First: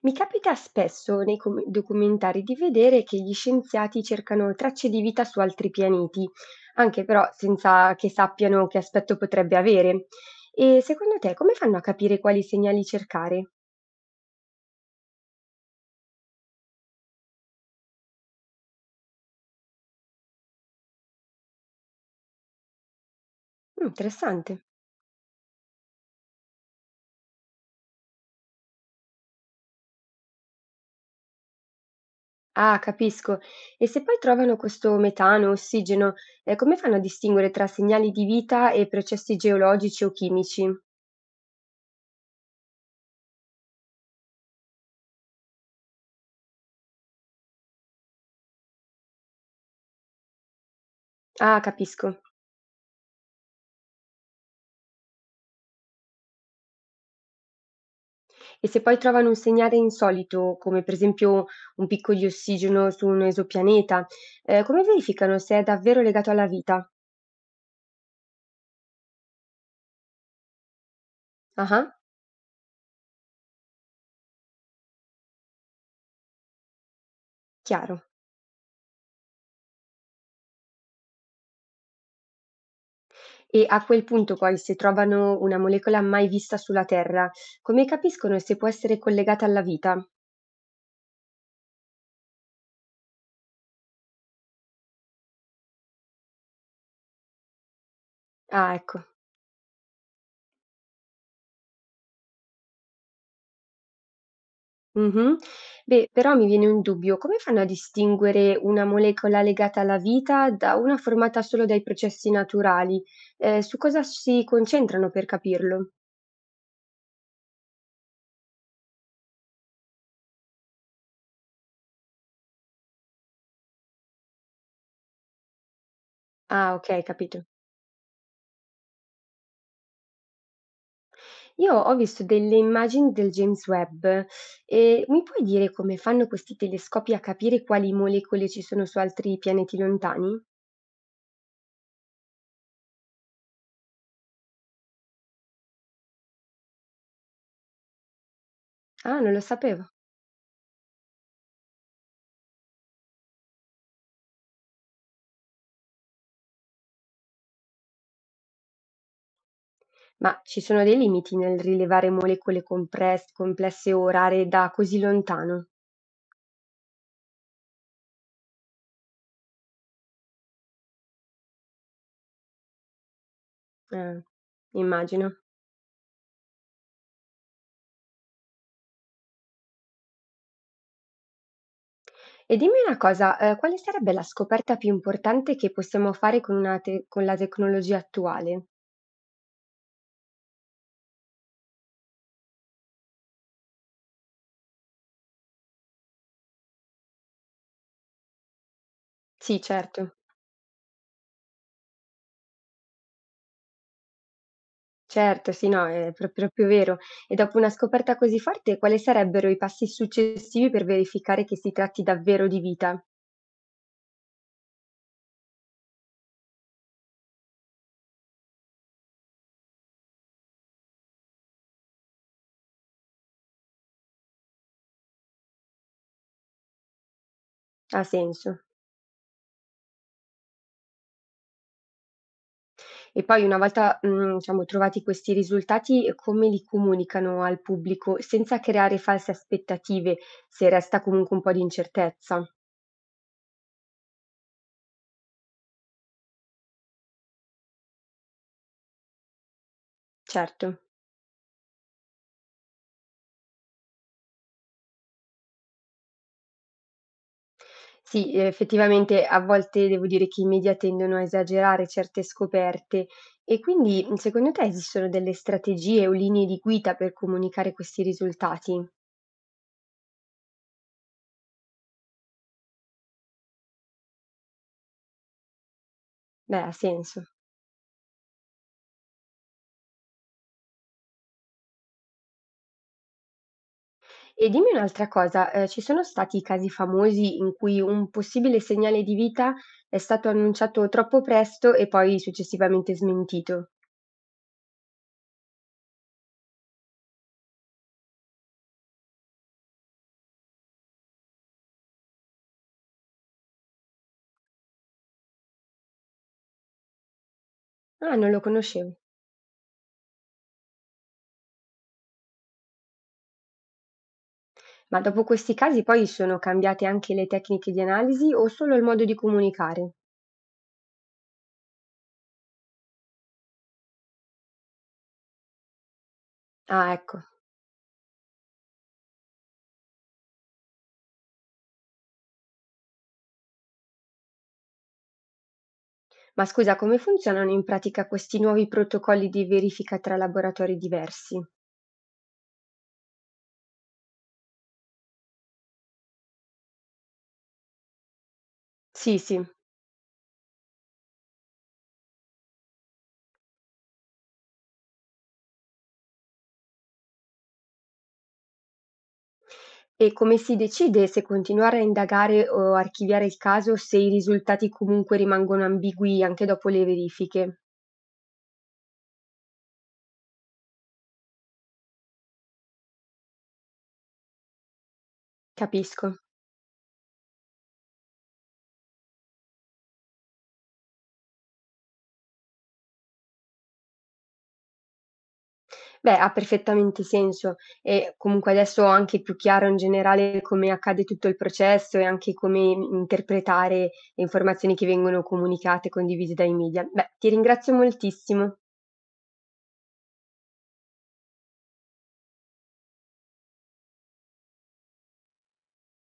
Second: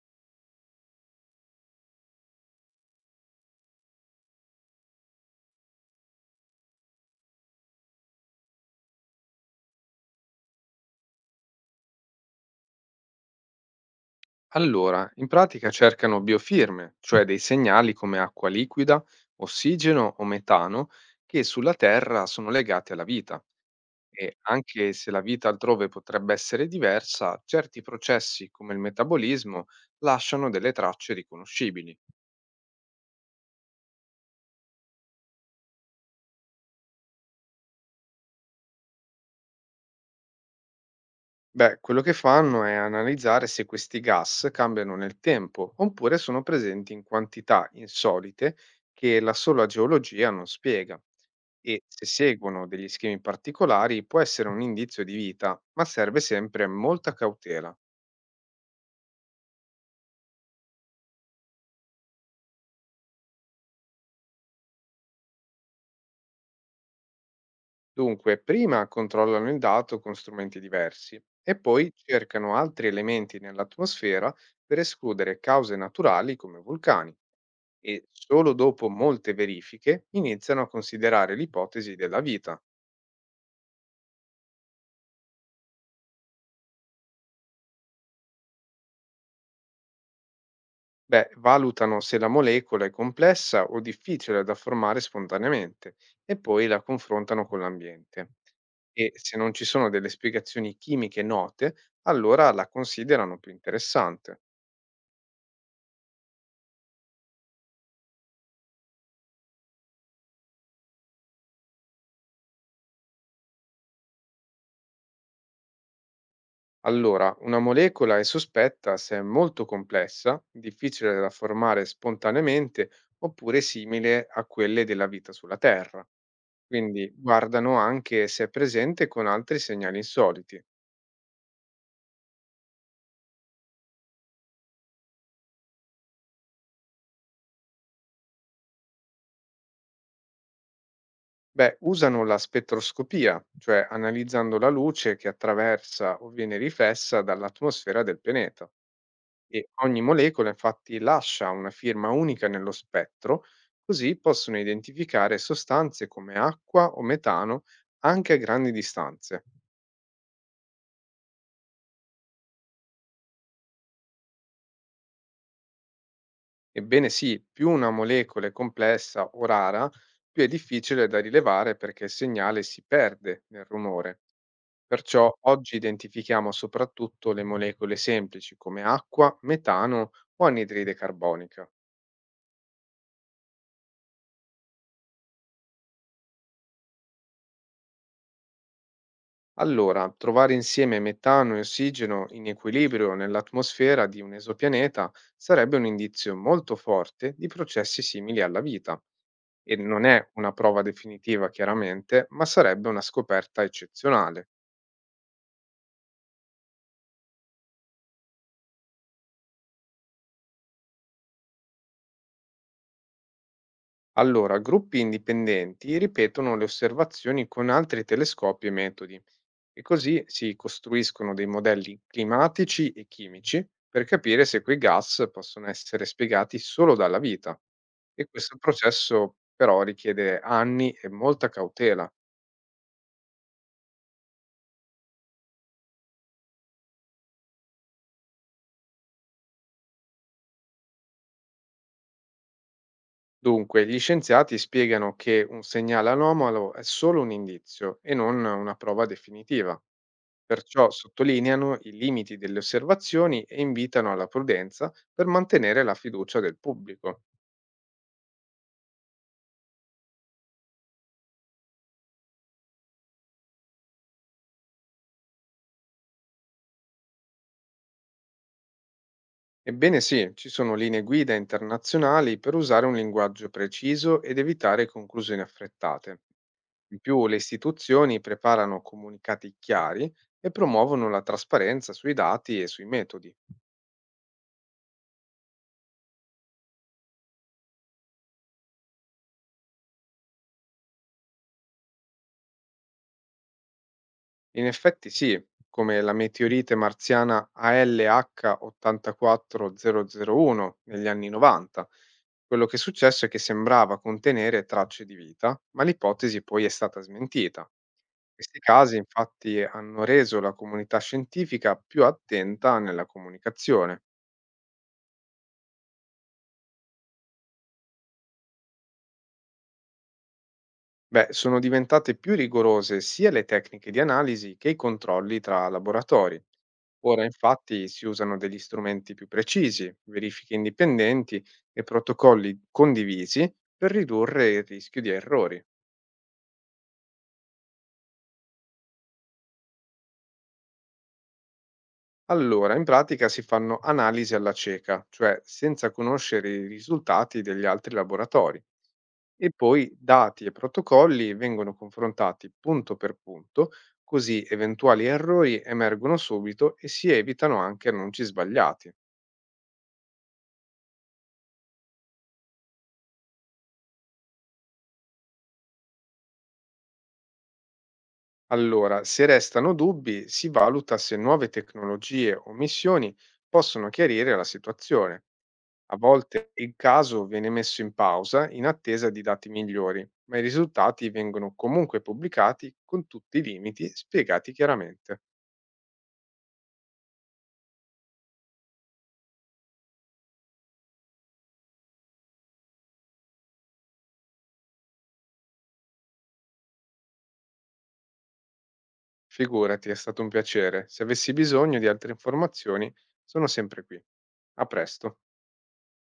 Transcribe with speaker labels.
Speaker 1: Mi capita spesso nei documentari di vedere che gli scienziati cercano tracce di vita su altri pianeti, anche però senza che sappiano che aspetto potrebbe avere. E secondo te come fanno a capire quali segnali cercare?
Speaker 2: Allora, in pratica cercano biofirme, cioè dei segnali come acqua liquida, ossigeno o metano, che sulla Terra sono legati alla vita.
Speaker 1: Mm,
Speaker 2: E
Speaker 1: interessante.
Speaker 2: anche se la vita altrove potrebbe essere diversa, certi processi come il metabolismo lasciano delle tracce riconoscibili.
Speaker 1: Ah, capisco. E se poi trovano questo metano, ossigeno, come fanno a distinguere tra segnali di vita e processi geologici o chimici?
Speaker 2: Beh, quello che fanno è analizzare se questi gas cambiano nel tempo oppure sono presenti in quantità insolite che la sola geologia non spiega.
Speaker 1: Ah,
Speaker 2: E se
Speaker 1: capisco.
Speaker 2: seguono degli schemi particolari può essere un indizio di vita, ma serve sempre molta cautela.
Speaker 1: E se poi trovano un segnale insolito, come per esempio un picco di ossigeno su un esopianeta, come verificano se è davvero legato alla vita?
Speaker 2: Dunque, prima controllano il dato con strumenti diversi e poi
Speaker 1: Ah,
Speaker 2: cercano altri elementi nell'atmosfera per escludere cause naturali come vulcani.
Speaker 1: chiaro.
Speaker 2: E solo dopo molte verifiche iniziano a considerare l'ipotesi della vita.
Speaker 1: E a quel punto poi, se trovano una molecola mai vista sulla Terra, come capiscono se può essere collegata alla vita?
Speaker 2: Beh, valutano se la molecola è complessa o difficile da formare spontaneamente e poi la confrontano con l'ambiente.
Speaker 1: Ah, ecco.
Speaker 2: E se non ci sono delle spiegazioni chimiche note, allora la considerano più interessante.
Speaker 1: Mhm. Beh, però mi viene un dubbio, come fanno a distinguere una molecola legata alla vita da una formata solo dai processi naturali? Su cosa si concentrano per capirlo?
Speaker 2: Allora, una molecola è sospetta se è molto complessa, difficile da formare spontaneamente oppure simile a quelle della vita sulla Terra.
Speaker 1: Ah, ok,
Speaker 2: Quindi
Speaker 1: capito.
Speaker 2: guardano anche se è presente con altri segnali insoliti.
Speaker 1: Io ho visto delle immagini del James Webb e mi puoi dire come fanno questi telescopi a capire quali molecole ci sono su altri pianeti lontani?
Speaker 2: Beh, usano la spettroscopia, cioè analizzando la luce che attraversa o viene riflessa dall'atmosfera del pianeta.
Speaker 1: Ah, non lo
Speaker 2: E
Speaker 1: sapevo.
Speaker 2: ogni molecola infatti lascia una firma unica nello spettro, così possono identificare sostanze come acqua o metano anche a grandi distanze.
Speaker 1: Ma ci sono dei limiti nel rilevare molecole complesse o rare da così lontano?
Speaker 2: Ebbene sì, più una molecola è complessa o rara, più è difficile da rilevare perché il segnale si perde nel rumore.
Speaker 1: Eh,
Speaker 2: Perciò
Speaker 1: immagino.
Speaker 2: oggi identifichiamo soprattutto le molecole semplici come acqua, metano o anidride carbonica.
Speaker 1: E dimmi una cosa, quale sarebbe la scoperta più importante che possiamo fare con con la tecnologia attuale?
Speaker 2: Allora, trovare insieme metano e ossigeno in equilibrio nell'atmosfera di un esopianeta sarebbe un indizio molto forte di processi simili alla vita.
Speaker 1: Sì,
Speaker 2: E non
Speaker 1: certo.
Speaker 2: è una prova definitiva, chiaramente, ma sarebbe una scoperta eccezionale.
Speaker 1: Certo, sì, no, è proprio vero. E dopo una scoperta così forte, quali sarebbero i passi successivi per verificare che si tratti davvero di vita?
Speaker 2: Allora, gruppi indipendenti ripetono le osservazioni con altri telescopi e metodi. E così si costruiscono dei modelli climatici e chimici per capire se quei gas possono essere spiegati solo dalla vita.
Speaker 1: Ha
Speaker 2: E questo
Speaker 1: senso.
Speaker 2: processo però richiede anni e molta cautela.
Speaker 1: E poi una volta, diciamo trovati questi risultati, come li comunicano al pubblico senza creare false aspettative, se resta comunque un po' di incertezza?
Speaker 2: Dunque, gli scienziati spiegano che un segnale anomalo è solo un indizio e non una prova definitiva.
Speaker 1: Certo.
Speaker 2: Perciò sottolineano i limiti delle osservazioni e invitano alla prudenza per mantenere la fiducia del pubblico.
Speaker 1: Sì, effettivamente a volte devo dire che i media tendono a esagerare certe scoperte e quindi secondo te esistono delle strategie o linee di guida per comunicare questi risultati?
Speaker 2: Ebbene sì, ci sono linee guida internazionali per usare un linguaggio preciso ed evitare conclusioni affrettate.
Speaker 1: Beh, ha
Speaker 2: In più
Speaker 1: senso.
Speaker 2: le istituzioni preparano comunicati chiari e promuovono la trasparenza sui dati e sui metodi.
Speaker 1: E dimmi un'altra cosa, ci sono stati casi famosi in cui un possibile segnale di vita è stato annunciato troppo presto e poi successivamente smentito?
Speaker 2: In effetti sì, come la meteorite marziana ALH84001 negli anni 90. Quello che è successo è che sembrava contenere tracce di vita, ma l'ipotesi poi è stata smentita.
Speaker 1: Ah, non lo
Speaker 2: Questi
Speaker 1: conoscevo.
Speaker 2: casi infatti hanno reso la comunità scientifica più attenta nella comunicazione.
Speaker 1: Ma dopo questi casi poi sono cambiate anche le tecniche di analisi o solo il modo di comunicare?
Speaker 2: Beh, sono diventate più rigorose sia le tecniche di analisi che i controlli tra laboratori.
Speaker 1: Ah, ecco.
Speaker 2: Ora infatti si usano degli strumenti più precisi, verifiche indipendenti e protocolli condivisi per ridurre il rischio di errori.
Speaker 1: Ma scusa, come funzionano in pratica questi nuovi protocolli di verifica tra laboratori diversi?
Speaker 2: Allora, in pratica si fanno analisi alla cieca, cioè senza conoscere i risultati degli altri laboratori.
Speaker 1: Sì, sì.
Speaker 2: E poi dati e protocolli vengono confrontati punto per punto, così eventuali errori emergono subito e si evitano anche annunci sbagliati.
Speaker 1: E come si decide se continuare a indagare o archiviare il caso se i risultati comunque rimangono ambigui anche dopo le verifiche?
Speaker 2: Allora, se restano dubbi, si valuta se nuove tecnologie o missioni possono chiarire la situazione. A
Speaker 1: Capisco.
Speaker 2: volte il caso viene messo in pausa in attesa di dati migliori, ma i risultati vengono comunque pubblicati con tutti i limiti spiegati chiaramente.
Speaker 1: Beh, ha perfettamente senso e comunque adesso ho anche più chiaro in generale come accade tutto il processo e anche come interpretare le informazioni che vengono comunicate e condivise dai media. Beh, ti ringrazio moltissimo.
Speaker 2: Figurati, è stato un piacere. Se avessi bisogno di altre informazioni, sono sempre qui. A presto.